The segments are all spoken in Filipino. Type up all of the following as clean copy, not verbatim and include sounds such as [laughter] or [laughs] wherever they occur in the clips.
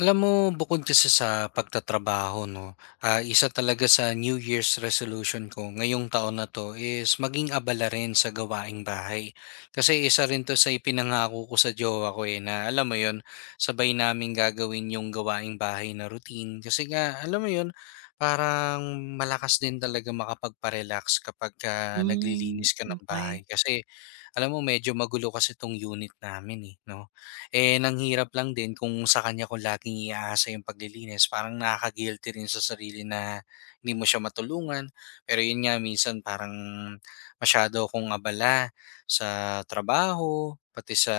Alam mo, bukod kasi sa pagtatrabaho, no, isa talaga sa New Year's resolution ko ngayong taon na to is maging abala rin sa gawaing bahay. Kasi isa rin to sa ipinangako ko sa jowa ko eh, na alam mo yon sabay namin gagawin yung gawaing bahay na routine. Kasi nga, alam mo yon parang malakas din talaga makapagparelax kapag Hmm, naglilinis ka ng okey. bahay. Kasi alam mo, medyo magulo kasi tong unit namin eh, no? Eh, nanghirap lang din kung sa kanya ko laging iaasa yung paglilinis parang nakaka-guilty rin sa sarili na hindi mo siya matulungan. Pero yun nga minsan parang masyado akong abala sa trabaho, pati sa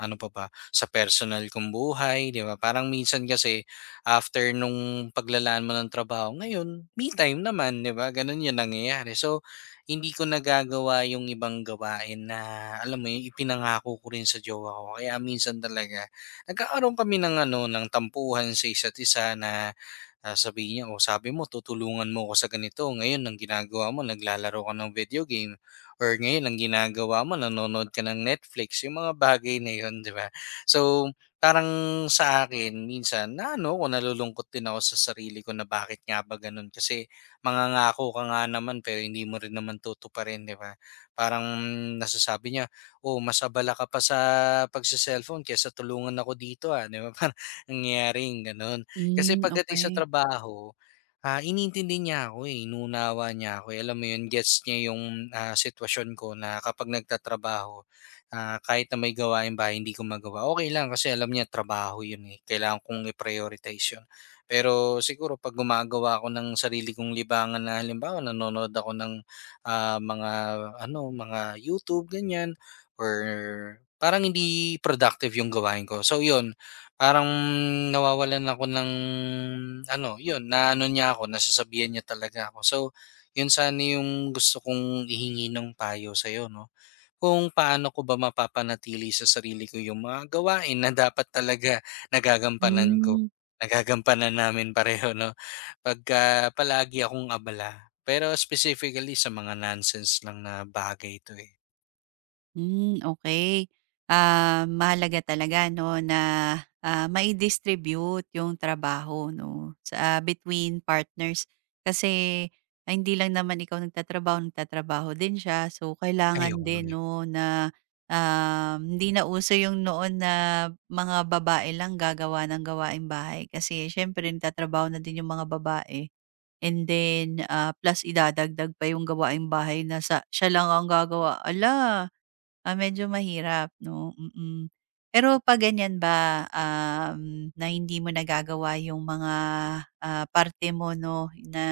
ano pa ba, sa personal kong buhay, 'di ba? Parang minsan kasi after nung paglalaan mo ng trabaho, ngayon me time naman, 'di ba? Ganun yung nangyayari. So, hindi ko nagagawa yung ibang gawain na alam mo yun, ipinangako ko rin sa jowa ko. Kaya minsan talaga nagkakaroon kami ng ano ng tampuhan sa isa't isa na sasabihin niya, o sabi mo tutulungan mo ako sa ganito, ngayon ang ginagawa mo naglalaro ka ng video game or ngayon ang ginagawa mo nanonood ka ng Netflix." Yung mga bagay na 'yun, 'di ba? So, parang sa akin minsan na ano, ko nalulungkot din ako sa sarili ko na bakit nga ba gano'n kasi mangangako ka nga naman pero hindi mo rin naman tutuparin, 'di ba? Parang nasasabi niya, "Oh, mas abala ka pa sa pagsa cellphone kaysa tulungan ako dito, ah." 'Di ba? [laughs] Parang nangyayaring gano'n. Kasi Hmm, pagdating sa okey. trabaho, iniintindi niya ako, eh, inuunawa niya ako, eh. Alam mo 'yun, gets niya yung, sitwasyon ko na kapag nagtatrabaho, kahit na may gawain ba hindi ko magawa, okay lang kasi alam niya trabaho 'yun, eh, kailangan kong i-prioritize 'yun. Pero siguro 'pag gumagawa ako ng sarili kong libangan na halimbawa nanonood ako ng, mga ano, mga YouTube, ganyan, or parang hindi productive yung gawain ko. So 'yun, parang nawawalan ako ng ano, 'yun naano niya ako, nasasabihan niya talaga ako. So, 'yun sana yung gusto kong ihingi ng payo sa'yo 'no, kung paano ko ba mapapanatili sa sarili ko yung mga gawain na dapat talaga [laughs] nagagampanan ko, Hmm, nagagampanan namin pareho 'no, pagka palagi akong abala. Pero specifically sa mga nonsense lang na bagay 'to, eh. hmm, okay. Mahalaga talaga 'no na, mai-distribute yung trabaho 'no, sa between partners. Kasi ay hindi lang naman ikaw nagtatrabaho, nagtatrabaho din siya. So, kailangan Ayun. din 'no na, hindi na uso yung noon na mga babae lang gagawa ng gawaing bahay kasi siyempre nagtatrabaho na din yung mga babae. And then, plus idadagdag pa yung gawaing bahay na sa siya lang ang gagawa, Ala. Medyo mahirap 'no, mm. Pero 'pag ganyan ba, na hindi mo nagagawa yung mga, parte mo 'no, na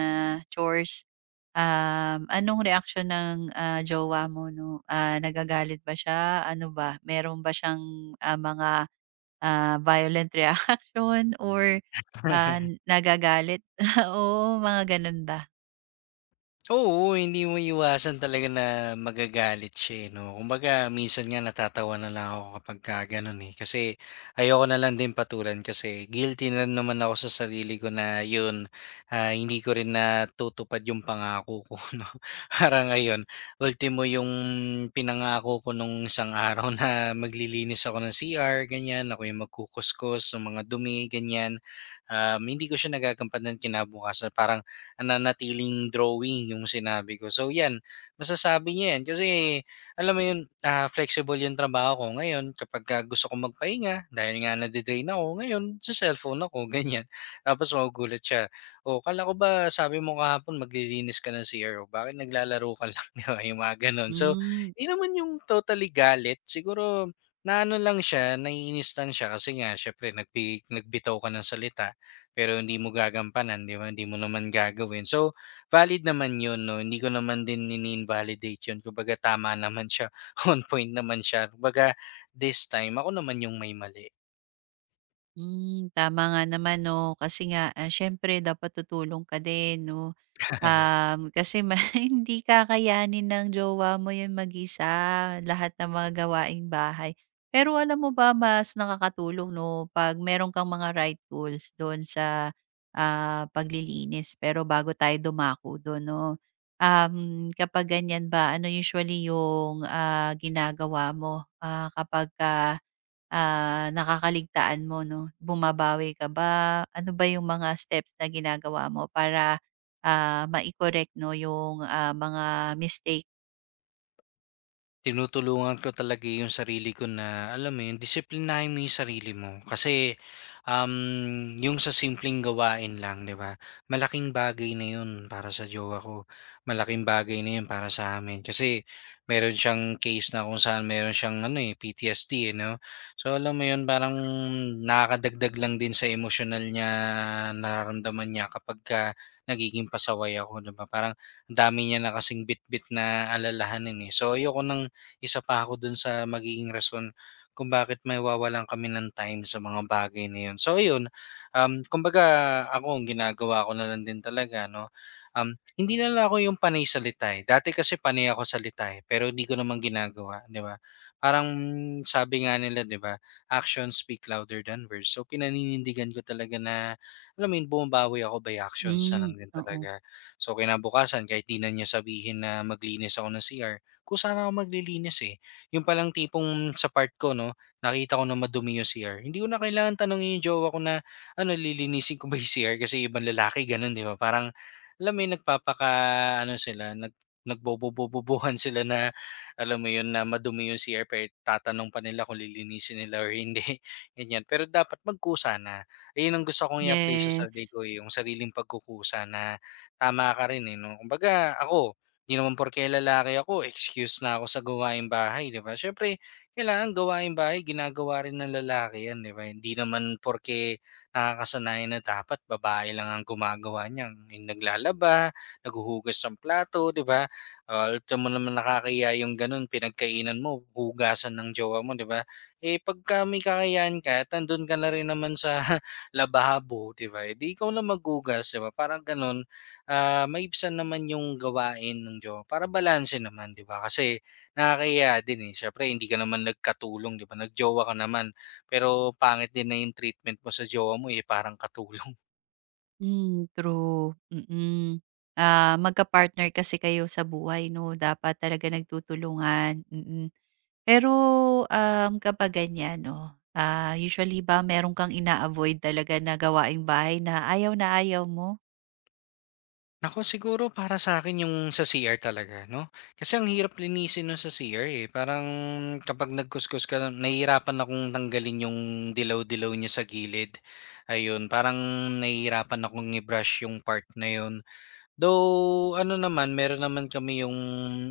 chores, anong reaksyon ng, jowa mo 'no? Nagagalit ba siya? Ano ba, meron ba siyang, mga, violent [laughs] reaction or, ah, [laughs] nagagalit? [laughs] Oo, mga gano'n ba? Oo, hindi mo maiiwasan talaga na magagalit siya, eh, 'no. Kumbaga minsan nga natatawa na lang ako kapagka gano'n, eh, kasi ayoko na lang din patulan kasi guilty na naman ako sa sarili ko na 'yun, hindi ko rin natutupad yung pangako ko [laughs] 'no. Parang ngayon, ultimo yung pinangako ko nung isang araw na maglilinis ako ng CR, ganyan ako yung magkukuskus ng mga dumi, ganyan, hindi ko siya nagagampanan kinabukasan. Parang nanatiling drawing yung sinabi ko. So yan, masasabi niya yan. Kasi alam mo yun, flexible yung trabaho ko ngayon. Kapag gusto ko magpahinga, dahil nga nadidrain ako, ngayon sa cellphone ako, [laughs] ganyan. Tapos magugulat siya. O, kala ko ba sabi mo kahapon maglilinis ka ng CRO? Bakit naglalaro ka lang? [laughs] Di ba? Yung mga ganun. So, Hmm. di naman yung totally galit. Siguro, naano lang siya, naiinis lang siya kasi nga, syempre, nagbitaw ka ng salita. Pero hindi mo gagampanan, 'di ba? Hindi mo naman gagawin. So, valid naman 'yun 'no, hindi ko naman din ini-invalidate 'yun. Kumbaga tama naman siya, [laughs] on point naman siya. Kumbaga this time ako naman yung may mali. Hmm, tama nga naman 'no, kasi nga, siyempre dapat tutulong ka din 'no. [laughs] Kasi [laughs] hindi kakayanin ng jowa mo 'yun mag-isa, lahat ng mga gawaing bahay. Pero alam mo ba mas nakakatulong 'no, 'pag meron kang mga right tools do'n sa, paglilinis. Pero bago tayo dumako do'n 'no, kapag ganiyan ba, ano usually 'yung, ginagawa mo, kapag nakakaligtaan mo 'no? Bumabawi ka ba? Ano ba yung mga steps na ginagawa mo para, mai-correct 'no yung, mga mistake? Tinutulungan ko talaga yung sarili ko na, alam mo yun, disiplinahin mo yung sarili mo. Kasi, yung sa simpleng gawain lang, di ba? Malaking bagay na yun para sa jowa ko. Malaking bagay na yun para sa amin. Kasi, meron siyang case na kung saan meron siyang, ano eh, PTSD, eh, no? So, alam mo yun, parang nakakadagdag lang din sa emotional niya, nararamdaman niya kapag ka nagiging pasaway ako, di ba? Parang, ang dami niya na kasing bit-bit na alalahanin eh. So ayoko nang isa pa ako dun sa magiging rason kung bakit may mawawalan kami ng time sa mga bagay na yun. So ayun, kumbaga ako ang ginagawa ko na lang din talaga, no? Hindi na lang ako yung panay sa litay. Dati kasi panay ako sa litay, pero hindi ko naman ginagawa, di ba? Parang sabi nga nila, di ba, actions speak louder than words. So pinaninindigan ko talaga na, alam mo yun, bumabawi ako by actions na Hmm, lang din oo. talaga. So kinabukasan, kahit di na niya sabihin na maglinis ako ng CR, kung saan ako maglilinis eh. Yung palang tipong sa part ko 'no, nakita ko na madumi yung CR. Hindi ko na kailangan tanongin yung jowa ko na, "Ano lilinisin ko ba yung CR?" Kasi ibang lalaki gano'n 'di ba? Parang alam mo yun nagpapaka-ano sila, nagbobobobobohan [laughs] sila na alam mo yun, na madumi yung CR pero tatanong pa nila kung lilinisin nila or hindi, [laughs] ganyan. Pero dapat magkusa na. Ayun ang gusto kong i-apply sa sarili Yes. ko eh, yung sariling pagkukusa na tama ka rin eh 'no. Kumbaga ako hindi naman porke lalaki ako, excuse na ako sa gawaing bahay, 'di ba? Siyempre kailangan gawaing bahay ginagawa rin ng lalaki 'yan, 'di ba? Hindi naman porke nakakasanayan na dapat babae lang ang gumagawa niyan, yung naglalaba, naghuhugas ng plato, 'di ba? Ah, alam mo naman nakakaya yung gano'n, pinagkainan mo, hugasan ng jowa mo, 'di ba? Eh, pagka may kakayahan ka at nandun ka na rin naman sa [laughs] lababo, 'di ba, eh, di ikaw na maghugas, 'di ba? Parang gano'n maibsan naman yung gawain ng jowa para balanse naman, 'di ba? Kasi nakakahiya din, eh, siyempre hindi ka naman nagkatulong, 'di ba? Nagjowa ka naman, pero pangit din na yung treatment mo sa jowa mo, eh, parang katulong. [laughs] Hmm, true. Mm. Magka-partner kasi kayo sa buhay 'no? Dapat talaga nagtutulungan, mm. Pero, kapag ganyan 'no, usually ba meron kang ina-avoid talaga na gawaing bahay na ayaw mo? Naku, siguro para sa akin yung sa CR talaga, 'no? Kasi ang hirap linisin nun sa CR, eh, parang kapag nagkuskus ka nahihirapan akong tanggalin yung dilaw-dilaw niya sa gilid, ayun. Parang nahihirapan akong i-brush yung part na yun. Though ano naman, meron naman kami yung,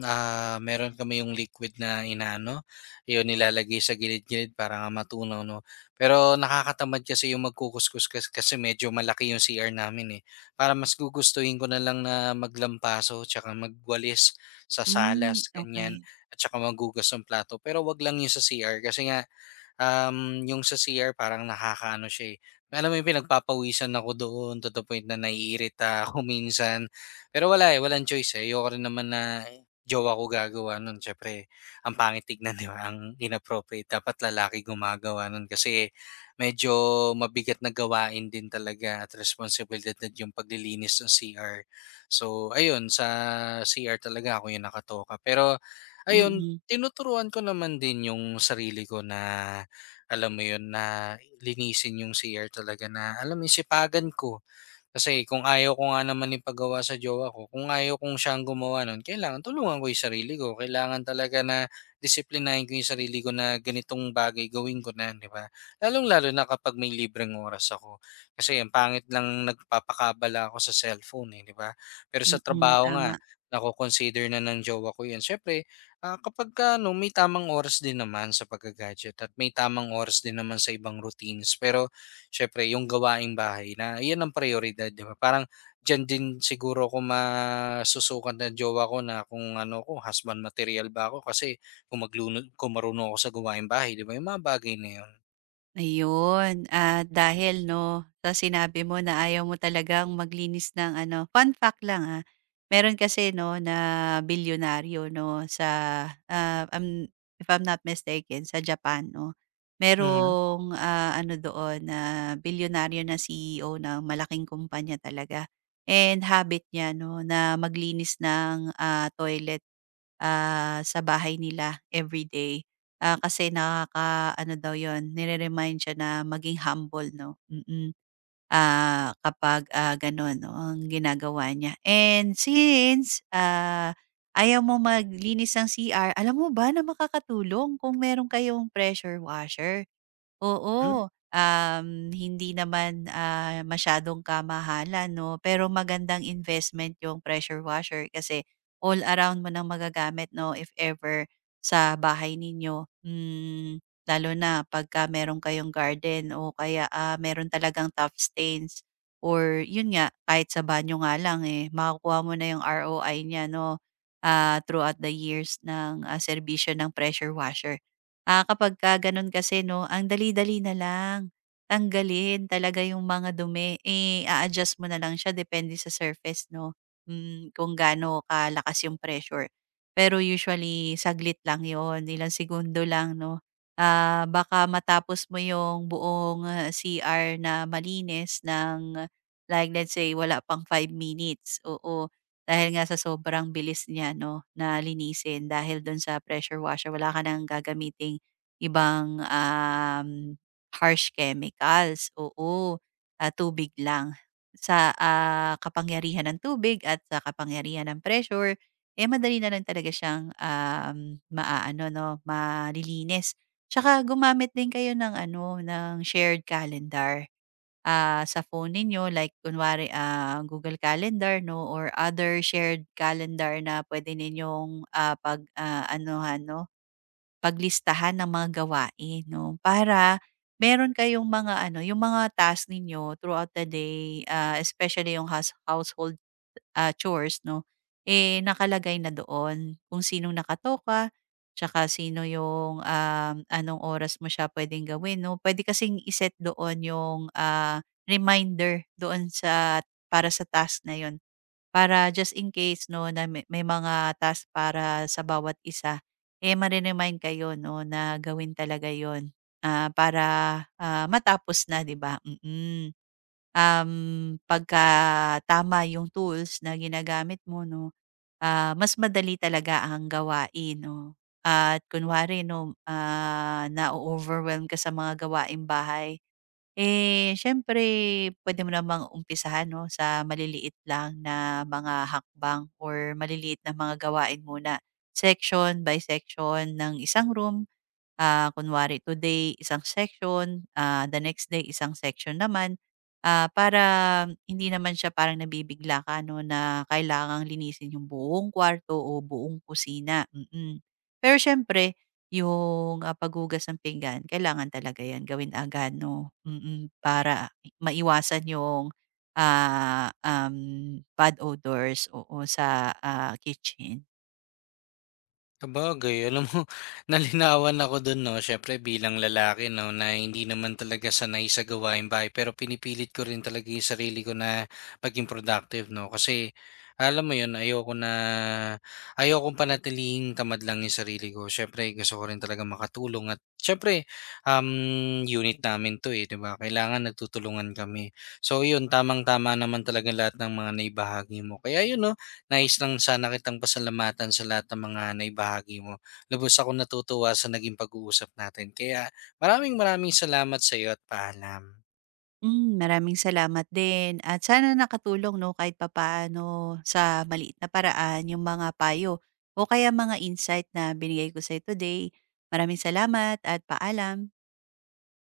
meron kami yung liquid na inaano, yun nilalagay sa gilid-gilid para nga matunaw 'no. Pero nakakatamad kasi yung magkukuskus kasi medyo malaki yung CR namin, eh. Para mas gugustuhin ko na lang na maglampaso tsaka magwalis sa Hmm, salas, ganyan, okay. at tsaka maghugas ng plato. Pero 'wag lang yung sa CR kasi nga um, yung sa CR parang nakakaano siya, eh, alam mo yung pinagpapawisan ako doon to the point na naiirita ako [laughs] minsan. Pero wala, eh, walang choice, eh, ayoko rin naman na jowa ko gagawa nun siyempre ang pangit tignan, 'di ba, ang inappropriate. Dapat lalaki gumagawa nun kasi medyo mabigat na gawain din talaga at responsibilidad na yung paglilinis ng CR. So ayun, sa CR talaga ako yung nakatoka. Pero ayun, Mm, tinuturuan ko naman din yung sarili ko na alam mo yun, na linisin yung CR talaga na alam mo yun, sipagan ko. Kasi kung ayaw ko nga naman ipagawa sa jowa ko, kung ayaw kong siyang gumawa nun, kailangan tulungan ko yung sarili ko. Kailangan talaga na disiplinahin ko yung sarili ko na ganitong bagay gawin ko na, di ba? Lalong-lalo na kapag may libreng oras ako. Kasi ang pangit lang nagpapakabala ako sa cellphone, eh, di ba? Pero sa mm, trabaho nga, tama. nako-consider na ng jowa ko yun. Siyempre, kapag ka, ano, may tamang oras din naman sa pagka-gadget at may tamang oras din naman sa ibang routines. Pero siyempre yung gawaing bahay na iyan ang prioridad 'di ba? Parang diyan din siguro ako masusukat ng jowa ko na kung ano ko husband material ba ako kasi kung magluno kung marunong ako sa gawaing bahay, 'di ba? Yung mga bagay na yun. Ayun, dahil 'no, sa sinabi mo na ayaw mo talagang maglinis ng ano fun fact lang, meron kasi 'no, na bilyonaryo 'no, sa, ah, um, if I'm not mistaken sa Japan 'no. Mhm. Merong, ano doon na bilyonaryo na CEO ng malaking kumpanya talaga and habit niya 'no, na maglinis ng, toilet. Sa bahay nila everyday. Kasi nakakaano daw 'yun, nire-remind siya na maging humble 'no, mm. Kapag, gano'n 'no ang ginagawa niya. And since, ayaw mo maglinis ng CR, alam mo ba na makakatulong kung meron kayong pressure washer. Oo, hindi naman, masyadong kamahalan 'no, pero magandang investment yung pressure washer kasi all around mo ng magagamit 'no if ever sa bahay ninyo. Hmm, lalo na pagka meron kayong garden o kaya, meron talagang tough stains or yun nga, kahit sa banyo nga lang, eh, makukuha mo na yung ROI niya 'no, throughout the years ng, serbisyo ng pressure washer. Kapagka gano'n kasi 'no, ang dali-dali na lang, tanggalin talaga yung mga dumi. Eh, a-adjust mo na lang siya depende sa surface 'no, kung gaano kalakas yung pressure. Pero usually saglit lang 'yon, ilang segundo lang 'no. Baka matapos mo yung buong, CR na malinis ng like let's say wala pang 5 minutes, oo. Dahil nga sa sobrang bilis niya 'no na linisin dahil do'n sa pressure washer, wala ka ng gagamiting ibang, harsh chemicals, oo, tubig lang. Sa, kapangyarihan ng tubig at sa kapangyarihan ng pressure, eh, madali na lang talaga siyang, maaano 'no, malilinis. Tsaka gumamit din kayo ng ano, ng shared calendar, sa phone ninyo like kunwari, Google Calendar 'no or other shared calendar na pwede ninyong, pag ano 'no paglistahan ng mga gawain 'no, para meron kayong mga ano, yung mga task ninyo throughout the day, especially yung house household, chores 'no, eh, nakalagay na doon kung sinong nakatoka, tsaka sino yung, anong oras mo siya puwedeng gawin 'no. Puwede kasing i-set doon yung, reminder doon sa para sa task na yun. Para just in case 'no, na may mga task para sa bawat isa, eh, mare-remind kayo 'no, na gawin talaga yon para, matapos na, 'di ba? Mm. Pagka tama yung tools na ginagamit mo 'no, mas madali talaga ang gawain 'no. At kunwari 'no, na overwhelm ka sa mga gawaing bahay eh, siyempre pwede mo namang umpisahan 'no, sa maliliit lang na mga hakbang or maliliit na mga gawain muna, section by section ng isang room. Kunwari today isang section, the next day isang section naman. Para hindi naman siya parang nabibigla ka 'no na kailangang linisin yung buong kwarto o buong kusina, mm. Pero siyempre yung, paghugas ng pinggan kailangan talaga 'yan gawin agad 'no, para maiwasan yung, ah, um, bad odors, oo, sa, kitchen. Sabagay, alam mo [laughs] nalinawan ako dun 'no, siyempre bilang lalaki 'no, na hindi naman talaga sanay sa gawain bahay pero pinipilit ko rin talaga yung sarili ko na maging productive 'no, kasi alam mo yun ayokong panatilihing tamad lang yung sarili ko. Siyempre gusto ko rin talaga makatulong at siyempre, um, unit namin 'to, eh, 'di ba, kailangan nagtutulungan kami. So yun, tamang-tama naman talaga lahat ng mga naibahagi mo. Kaya yun 'no nais lang sana kitang pasalamatan sa lahat ng mga naibahagi mo. Lubos akong natutuwa sa naging pag-uusap natin. Kaya maraming maraming salamat sa iyo at paalam. Hmm, maraming salamat din at sana nakatulong 'no, kahit papaano sa maliit na paraan yung mga payo o kaya mga insight na binigay ko sa today. Maraming salamat at paalam.